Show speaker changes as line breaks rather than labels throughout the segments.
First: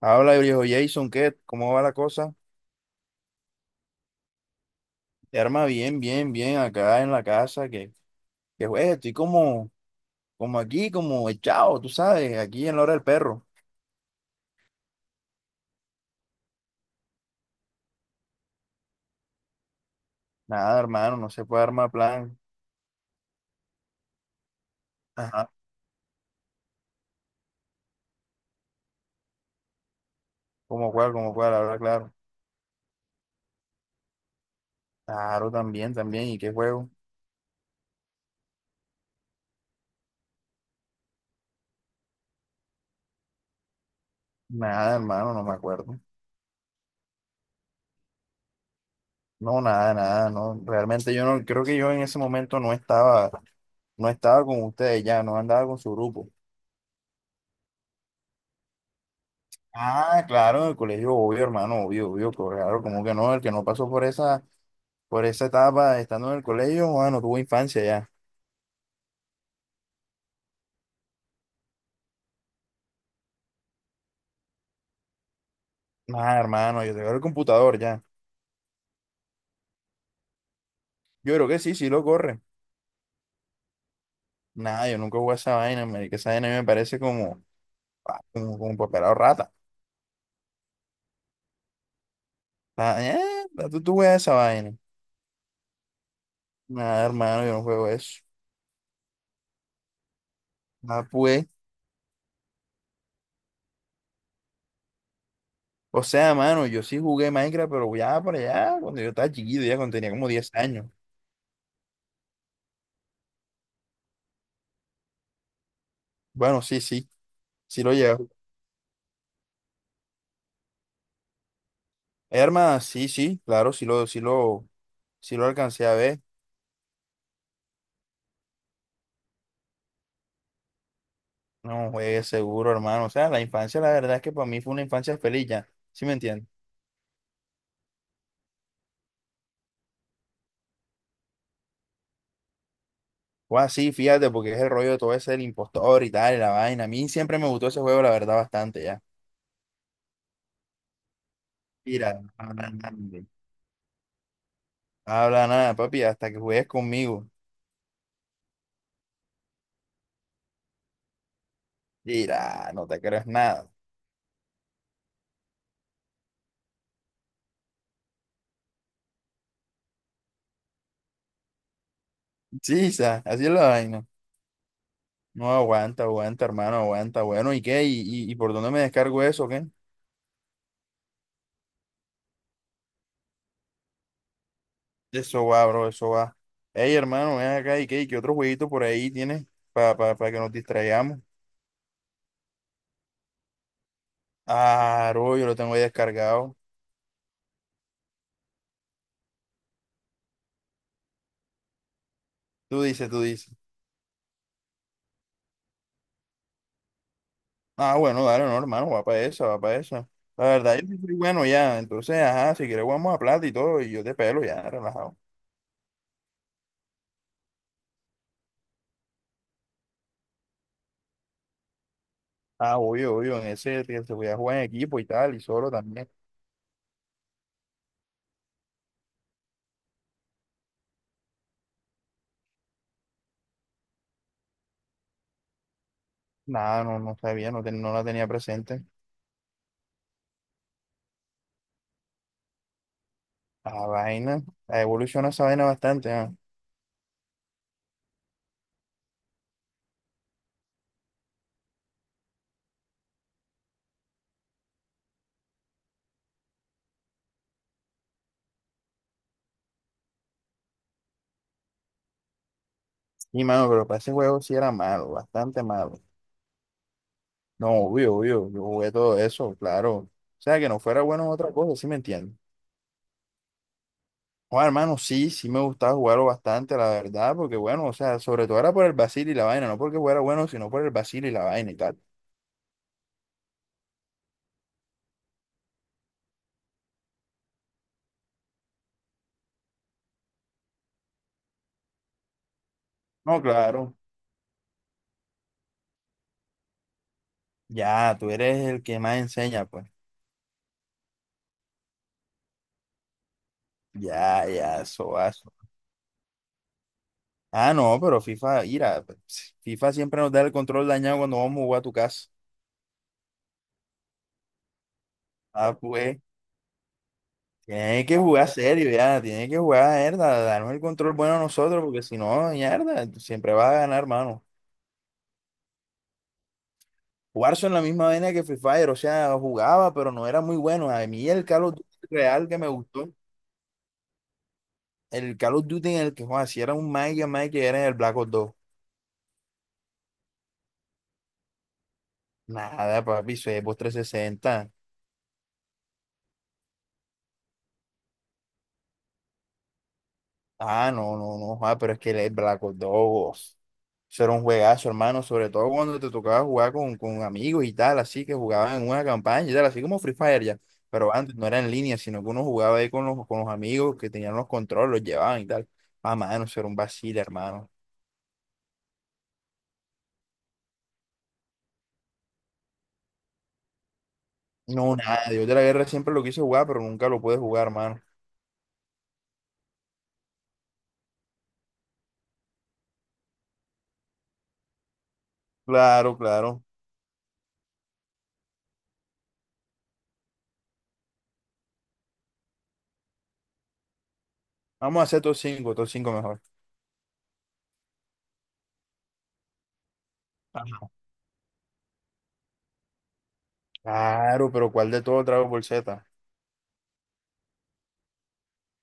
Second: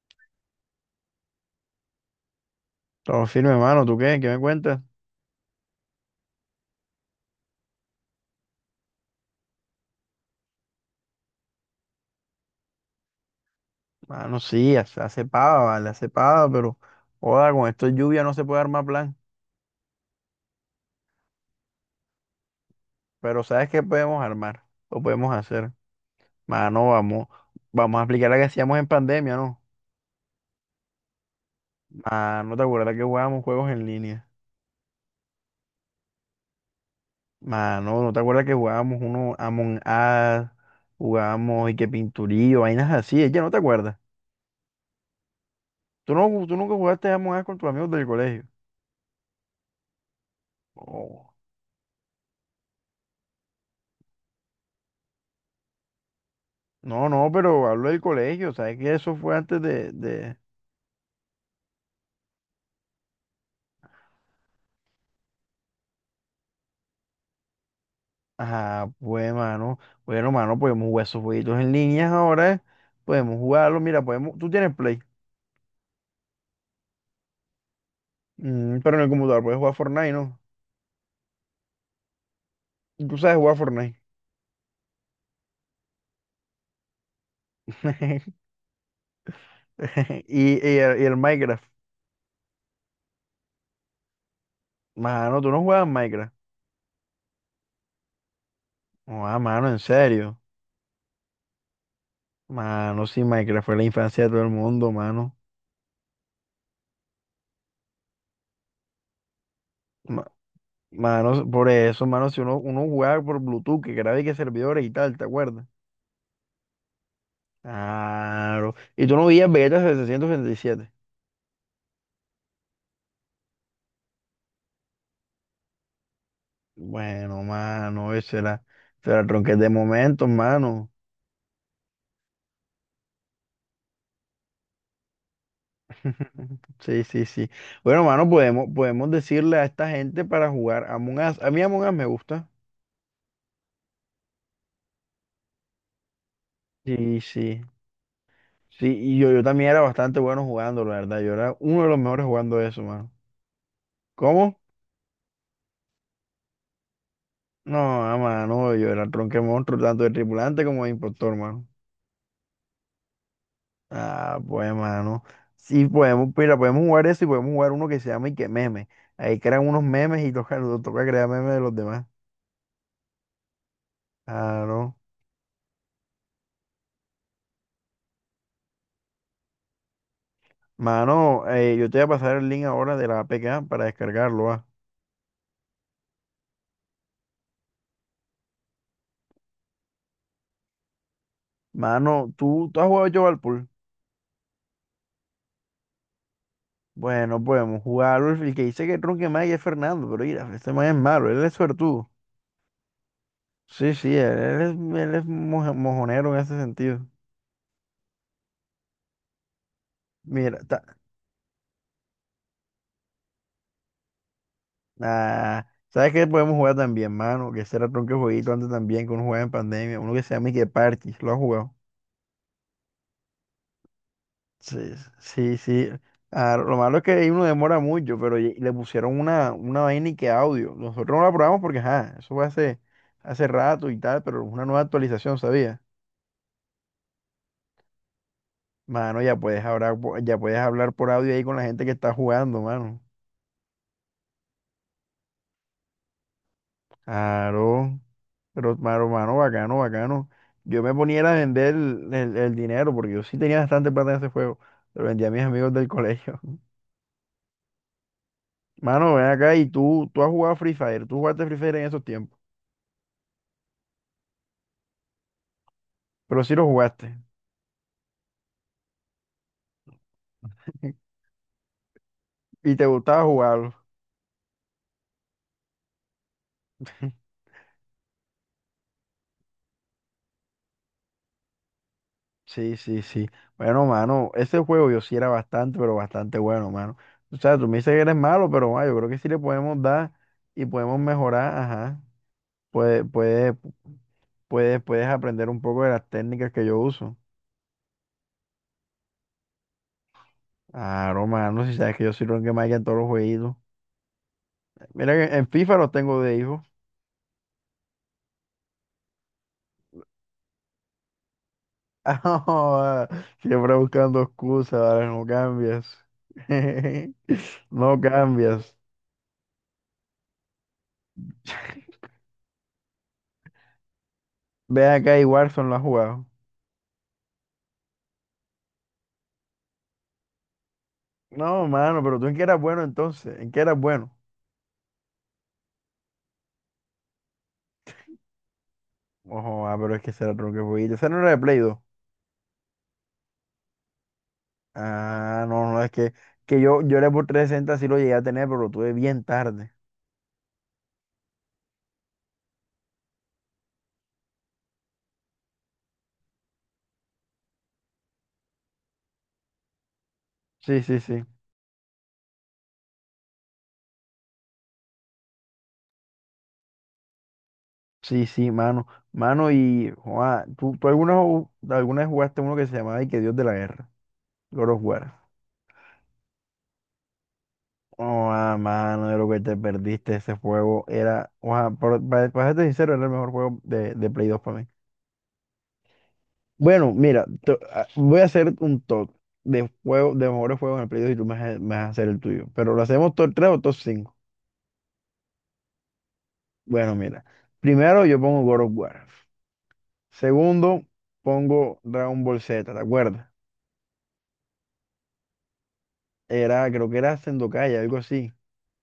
Habla, viejo Jason, ¿qué? ¿Cómo va la cosa?
Todo firme, hermano. ¿Tú qué? ¿Qué me cuentas?
Arma bien, bien, bien, acá en la casa, que juez, estoy como aquí, como echado, tú sabes, aquí en la hora del perro.
Mano, sí, hace pava, vale, hace pava, pero joda, con esto de lluvia no se puede armar plan.
Nada, hermano, no se puede armar plan.
Pero ¿sabes qué podemos armar? Lo podemos
Ajá.
hacer. Mano, vamos a aplicar la que hacíamos en pandemia, ¿no?
¿Cómo cuál, cómo cuál? Habla claro.
Mano, ¿te acuerdas que jugábamos juegos en línea?
Claro, también, también, ¿y qué juego?
Mano, ¿no te acuerdas que jugábamos uno Among Us, jugábamos y que pinturillo, vainas así? Ella no te acuerdas.
Nada, hermano, no me acuerdo.
¿Tú, no, tú nunca jugaste Among Us con tus amigos del colegio?
No, nada, nada, no. Realmente yo
Oh.
no, creo que yo en ese momento no estaba con ustedes ya, no andaba con su grupo.
No, no, pero hablo del colegio, ¿sabes que eso fue antes de,
Ah,
de-
claro, en el colegio, obvio, hermano, obvio, obvio, claro, como que no, el que no pasó por esa etapa, estando en el colegio, bueno, tuvo infancia ya.
Ajá, pues, mano. Bueno, mano, podemos jugar esos jueguitos en línea ahora. Podemos jugarlo. Mira, podemos. Tú tienes Play.
Nada, hermano, yo tengo el computador ya.
Pero en el computador puedes jugar Fortnite, ¿no?
Yo creo que sí, sí lo corre.
¿Y tú sabes jugar Fortnite?
Nada, yo nunca jugué a esa vaina, marica. Esa vaina a mí me parece como, ah, como, como papelado rata.
Y el Minecraft.
Ah, tú juegas esa vaina.
Mano, tú no juegas Minecraft.
Nada, hermano, yo no juego eso.
No, mano, en serio.
Ah, pues.
Mano, sí, Minecraft fue la infancia de todo el mundo, mano.
O sea, mano, yo sí jugué Minecraft, pero ya por allá, cuando yo estaba chiquito, ya cuando tenía
Ma-
como 10 años.
Mano, por eso, mano, si uno jugaba por Bluetooth, que grababa y que servidores y tal, ¿te acuerdas?
Bueno, sí, sí, sí lo llevo.
Claro. Y tú no veías Vegeta 767.
Hermano, sí, sí, claro, sí lo alcancé a ver.
Bueno, mano, ese era el tronquete de momentos, mano.
No, juegue seguro, hermano. O sea, la infancia, la verdad es que para mí fue una infancia feliz ya. ¿Sí me entiendes?
Sí, sí, sí. Bueno, mano, podemos decirle a esta gente para jugar Among Us. A mí Among Us me gusta.
Fue así, fíjate, porque es el rollo de todo ese del impostor y tal, y la vaina. A mí
Sí,
siempre me
sí.
gustó ese juego, la verdad, bastante
Sí,
ya.
y yo también era bastante bueno jugando, la verdad. Yo era uno de los
Mira,
mejores jugando eso, mano. ¿Cómo?
habla nada, papi, hasta que juegues conmigo.
No, mano, yo era el tronque monstruo, tanto de tripulante como de impostor, mano.
Mira, no te creas nada.
Ah, pues, mano. Sí, podemos, mira, podemos jugar eso y podemos jugar uno que se llama y que meme. Ahí crean unos memes y toca crear memes de los demás.
Chisa, así es la vaina.
Claro.
No aguanta, aguanta, hermano, aguanta. Bueno, ¿y qué? ¿Y por dónde me descargo eso, o qué?
Mano, yo te voy a pasar el link ahora de la APK para descargarlo, ah.
Eso va, bro, eso va. Ey, hermano, ven acá, ¿y qué? ¿Y qué otro jueguito por ahí tienes para que nos distraigamos?
Mano, ¿tú has jugado yo al pool?
Ah, bro, yo lo tengo ahí descargado.
Bueno, podemos jugarlo. El que dice que Tronque más es Fernando, pero mira, este man es malo, él es suertudo.
Tú dices, tú dices.
Sí, sí, él es mojonero en ese sentido.
Ah, bueno, dale, no, hermano, va para esa, va para esa. La
Mira,
verdad, yo sí soy bueno ya. Entonces, ajá, si quieres jugamos a plata y todo, y yo te pelo ya, relajado.
¿sabes qué podemos jugar también, mano? Que será tronque jueguito antes también, que uno jugaba en pandemia, uno que se llama Ike Parchís, ¿lo has jugado?
Ah, obvio, obvio, en ese que se voy a jugar en
Sí,
equipo y tal, y
sí,
solo
sí.
también.
Ah, lo malo es que ahí uno demora mucho, pero le pusieron una vaina y que audio. Nosotros no la probamos porque, ajá, eso fue hace rato y tal, pero una nueva actualización, ¿sabía?
Nada, no, no sabía, no, no la tenía presente.
Mano, ya puedes hablar por audio ahí con la gente que está jugando, mano.
La vaina, la evoluciona esa vaina bastante, ah.
Claro, pero, mano, mano, bacano, bacano. Yo me ponía era a vender el dinero porque yo sí tenía bastante plata en ese juego. Lo vendía a mis amigos del colegio. Mano, ven acá y tú has jugado Free Fire. Tú jugaste Free Fire en esos tiempos,
Y mano, pero para ese juego sí era malo, bastante malo.
pero sí lo jugaste.
No, obvio, obvio, yo jugué todo eso, claro. O sea, que no fuera bueno en otra cosa, sí me entiendes.
Y te gustaba jugarlo.
Joder, hermano, sí, sí me gustaba jugarlo bastante, la verdad, porque bueno, o sea, sobre todo era por el vacil y la vaina, no porque fuera bueno, sino por el vacil y la vaina y tal.
Sí, sí, sí. Bueno, mano, ese juego yo sí era bastante, pero bastante bueno, mano. O sea, tú me dices que eres malo, pero yo creo que sí le podemos dar y podemos mejorar, ajá. Puedes,
No,
puedes,
claro.
puedes aprender un poco de las técnicas que yo uso.
Ya, tú eres el que más enseña, pues.
Claro, mano, si sabes que yo soy que más en todos los jueguitos.
Ya, ya,
Mira
eso,
que en
eso.
FIFA los tengo de hijo.
Ah, no, pero FIFA, mira, pues, FIFA siempre nos da el control dañado cuando vamos a jugar a tu casa.
Ah, siempre buscando excusas, ¿vale? No
Ah,
cambias.
pues,
No
tienes que jugar
cambias.
serio, ya, tienes que jugar, mierda, darnos el control bueno a nosotros, porque si no, mierda, tú siempre vas a ganar, hermano.
¿Ve acá y Warzone lo has jugado?
Warzone en la misma vaina que Free Fire, o sea, jugaba, pero no era muy bueno. A mí el Call
No,
of Duty
mano, ¿pero tú en qué
real que
eras
me
bueno
gustó,
entonces, en qué eras bueno?
el Call of Duty en el que jugaba, si era un Mike, era en el Black Ops 2.
Ojo, ah, pero es que ese era otro que fue. Ese no era de Play 2.
Nada, papi, eso es Xbox 360.
Ah, no, no, es que yo era por 360 sí lo llegué a tener, pero lo tuve bien tarde.
Ah, no, no, no, joda, pero es que el Black Ops 2, eso era un juegazo, hermano, sobre todo cuando te tocaba jugar con amigos y tal, así que jugaban en una campaña y tal, así como Free Fire ya.
Sí, sí,
Pero
sí.
antes no era en línea, sino que uno jugaba ahí con los amigos que tenían los controles, los llevaban y tal. Ah, mano, eso era un vacile, hermano.
Sí, sí, mano. Mano, y Juan, ¿tú alguna vez jugaste uno que se llamaba y que Dios de la Guerra? God of
No,
War.
nada, Dios de la Guerra siempre lo quise jugar, pero nunca lo pude jugar, mano.
Oh, mano, de lo que te perdiste ese juego era, Juan, para serte sincero, era el mejor juego de Play 2 para mí.
Claro, claro.
Bueno, mira, voy a hacer un top de juego, de mejores juegos en el Play 2 y tú me vas a hacer el tuyo. Pero lo hacemos top tres o top cinco.
Vamos a hacer top cinco, top cinco mejor.
Bueno, mira. Primero yo pongo God of War. Segundo, pongo Dragon Ball Z, ¿te acuerdas?
Claro, pero ¿cuál de todo Dragon Ball Z?
Era, creo que era Sengokai, algo así.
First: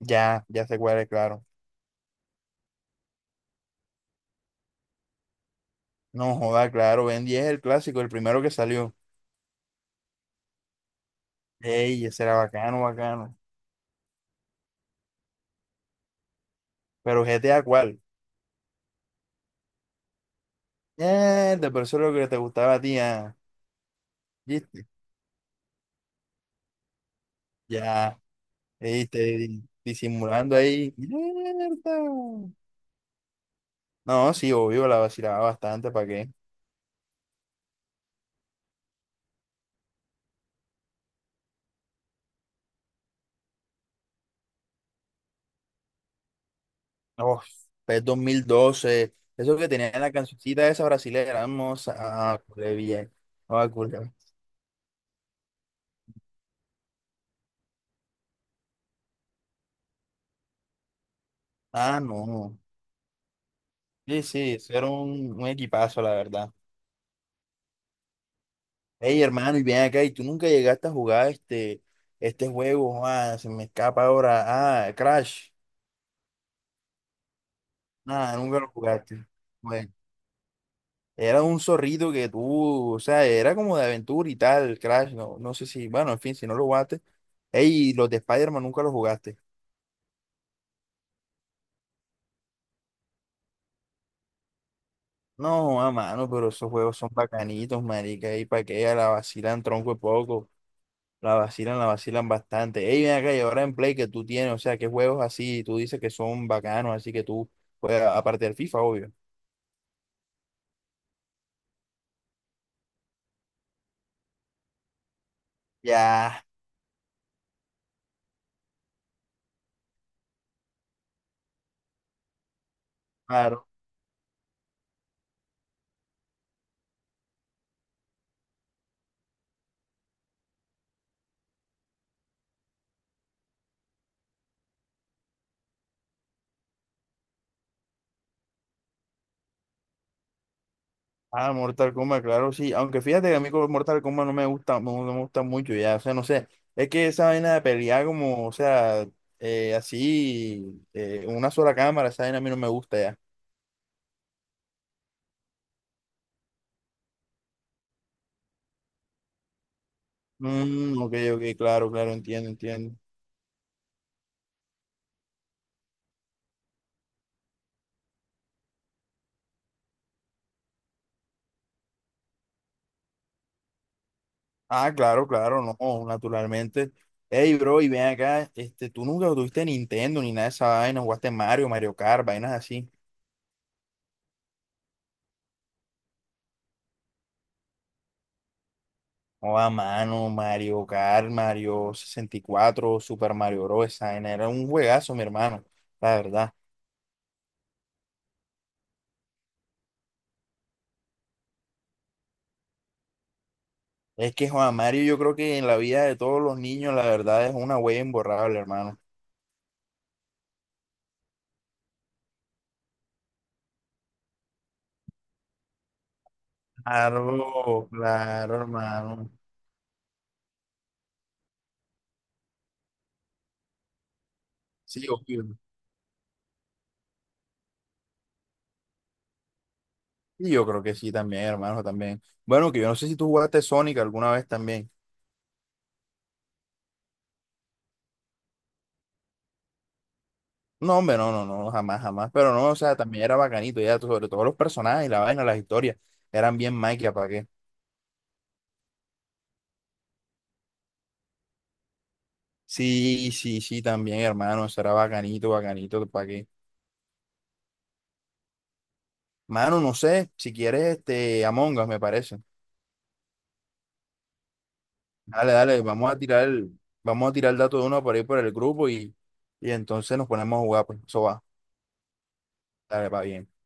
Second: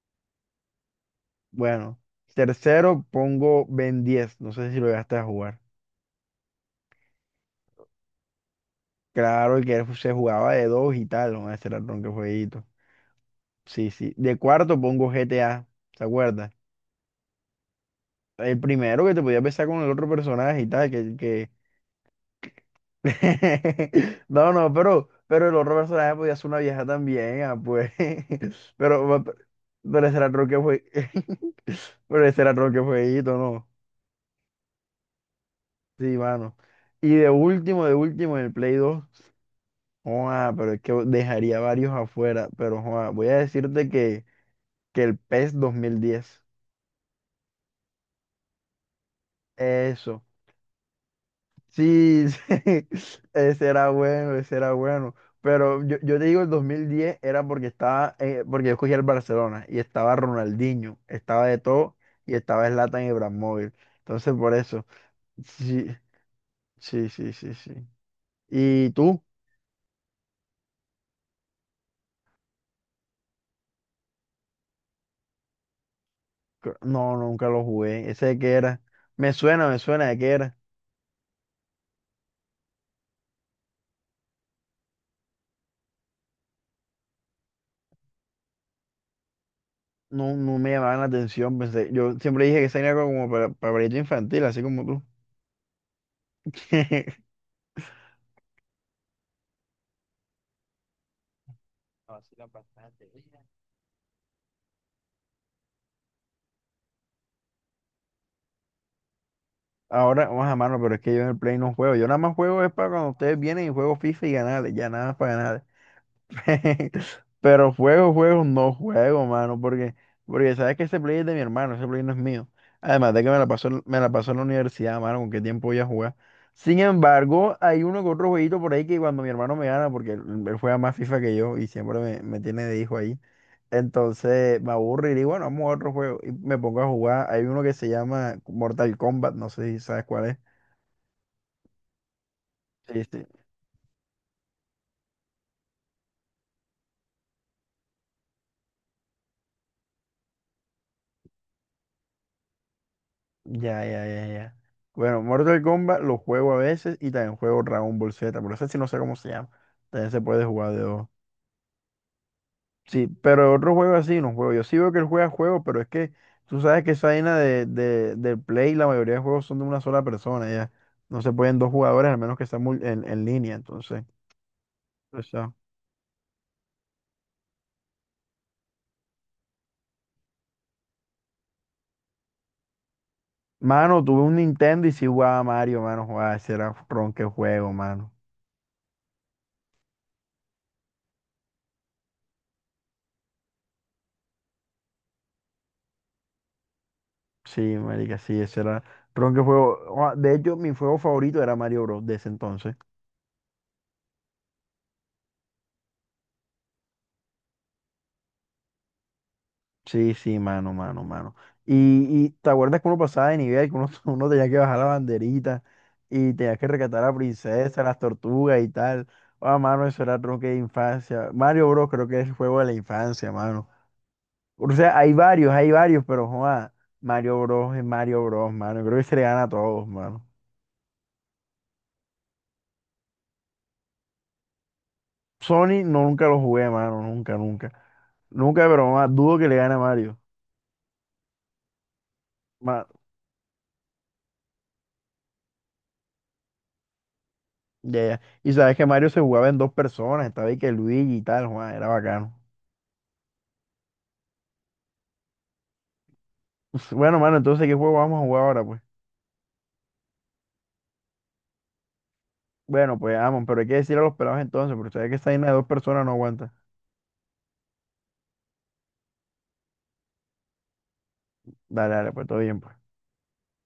Ya, ya sé cuál es, claro.
Bueno. Tercero, pongo Ben diez. No sé si lo llegaste a jugar.
No joda, claro, Ben 10 es el clásico, el primero que salió.
Claro, el se jugaba de dos y tal, ¿no? Ese era el
Ey,
ronque
ese era
jueguito.
bacano, bacano.
Sí, sí. De cuarto pongo GTA, ¿te acuerdas?
Pero GTA, ¿cuál?
El primero que te podías besar con el otro personaje y tal.
De por eso lo que te gustaba a ti, ah.
No, no,
¿Viste?
pero el otro personaje podía ser una vieja también, ah, pues.
Ya, ey,
Pero, pero ese era el
disimulando
que fue...
ahí.
Pero ese era
Mierda.
el que fueguito, ¿no?
No, sí, obvio, la vacilaba bastante,
Sí,
¿para qué?
mano. Y de último, en el Play 2 joa, pero es que dejaría varios afuera, pero joa, voy a decirte que el PES 2010
Oh, PES 2012, eso que tenía la
eso,
cancioncita esa brasilera, hermosa.
sí,
Ah, culé bien.
sí, ese
Ah,
era
culé.
bueno, ese era bueno. Pero yo te digo, el 2010 era porque porque yo escogí el Barcelona y estaba Ronaldinho, estaba de todo
Ah,
y
no.
estaba Zlatan Ibrahimovic.
Sí,
Entonces,
sí,
por
eso
eso,
era un
sí,
equipazo, la verdad.
sí, sí, sí, sí. ¿Y
Ey,
tú?
hermano, y bien acá, y tú nunca llegaste a jugar este juego, se me escapa ahora. Ah, Crash.
No, nunca lo jugué. ¿Ese
Nada,
de qué
nunca lo
era?
jugaste.
Me
Bueno,
suena de qué era.
era un zorrito que tú, o sea, era como de aventura y tal, Crash, no, no sé si, bueno, en fin, si no lo jugaste. Ey, y los de Spider-Man nunca los jugaste.
No, no me llamaban la atención, pensé. Yo siempre dije que ese era como para pajarito infantil, así como tú.
No, a mano, pero esos juegos son bacanitos, marica, y pa' que ella la vacilan tronco de poco, la
No,
vacilan
así la
bastante. Ey,
pasaste.
ven acá, y ahora en Play que tú tienes, o sea, qué juegos así, tú dices que son bacanos, así que tú juegas, aparte del FIFA, obvio.
Ahora, vamos a mano, pero es que yo en el Play no juego. Yo nada más juego es para cuando ustedes vienen y juego FIFA y ganar, ya nada más para ganar.
Ya,
Pero juego, no juego, mano, porque sabes que ese Play es de mi hermano, ese Play no es mío. Además de que me la
claro.
pasó, me la pasó en la universidad, mano, con qué tiempo voy a jugar. Sin embargo, hay uno que otro jueguito por ahí que cuando mi hermano me gana, porque él juega más FIFA que yo y siempre me tiene de hijo ahí. Entonces me aburro y digo, bueno, vamos a otro juego. Y me pongo a jugar. Hay uno que se llama Mortal Kombat, no sé si sabes cuál es.
Ah, Mortal Kombat, claro, sí. Aunque
Sí, sí.
fíjate que a mí como Mortal Kombat no me gusta, no, no me gusta mucho ya, o sea, no sé, es que esa vaina de pelear como, o sea, así, una sola cámara, esa vaina a mí no me gusta ya.
Ya, ya, ya, ya. Bueno, Mortal Kombat lo juego a veces y también juego Dragon Ball Z, pero ese sí no sé cómo se llama. También se puede jugar de
Mm,
dos.
ok, ok, claro, claro, entiendo, entiendo.
Sí, pero otro juego así no juego. Yo sí veo que él juega juegos, pero es que tú sabes que esa vaina del Play, la mayoría de juegos son de una sola persona, ya. No se pueden dos jugadores, al menos que estén en línea, entonces.
Ah,
O
claro,
sea.
claro, no, naturalmente. Ey, bro, y ven acá, tú nunca tuviste Nintendo ni nada de esa vaina, jugaste Mario, Mario Kart, vainas así.
Mano, tuve un Nintendo y sí jugaba Mario, mano, jugaba, ese era ronque juego, mano.
O a mano, Mario Kart, Mario 64, Super Mario Bros. Esa vaina era un juegazo, mi hermano, la verdad.
Sí, marica, sí, ese era ron que juego. De hecho, mi juego favorito era Mario Bros. De ese entonces.
Es que Juan Mario, yo creo que en la vida de todos los niños, la verdad es una huella imborrable, hermano.
Sí, sí, mano, mano, mano. Y, y te acuerdas que uno pasaba de nivel, que uno, uno tenía que bajar la banderita y tenía que rescatar a la princesa,
Claro,
las
claro,
tortugas y tal.
hermano.
Ah, mano, eso era tronque de infancia. Mario Bros. Creo que es el juego de la infancia, mano. O sea,
Sí, obvio.
hay varios, pero joa, Mario Bros. Es Mario Bros, mano. Creo que se le gana a todos, mano.
Y yo creo que sí también, hermano, también. Bueno, que yo no sé si tú jugaste Sonic alguna vez también.
Sony no, nunca lo jugué, mano, nunca, nunca. Nunca, pero más dudo que le gane a Mario.
No, hombre, no, no, no, jamás, jamás. Pero no, o
Ma-
sea, también era bacanito, ya, sobre todo los personajes y la vaina, las historias, eran bien maquia, ¿para qué?
ya, ya. Y sabes que Mario se jugaba en dos personas, estaba ahí que Luigi y tal, Juan, era bacano.
Sí, sí, sí, también, hermano, eso era bacanito, bacanito, ¿para qué?
Bueno, mano, entonces, ¿qué juego vamos a jugar ahora, pues?
Mano, no sé, si quieres, Among Us, me parece.
Bueno, pues, vamos, pero hay que decir a los pelados entonces, porque sabes que esa vaina de
Dale,
dos
dale,
personas
vamos
no
a tirar
aguanta.
el, vamos a tirar el dato de uno por ahí por el grupo y entonces nos ponemos a jugar, pues, eso va,
Dale, dale, pues todo bien, pues.
dale, va bien.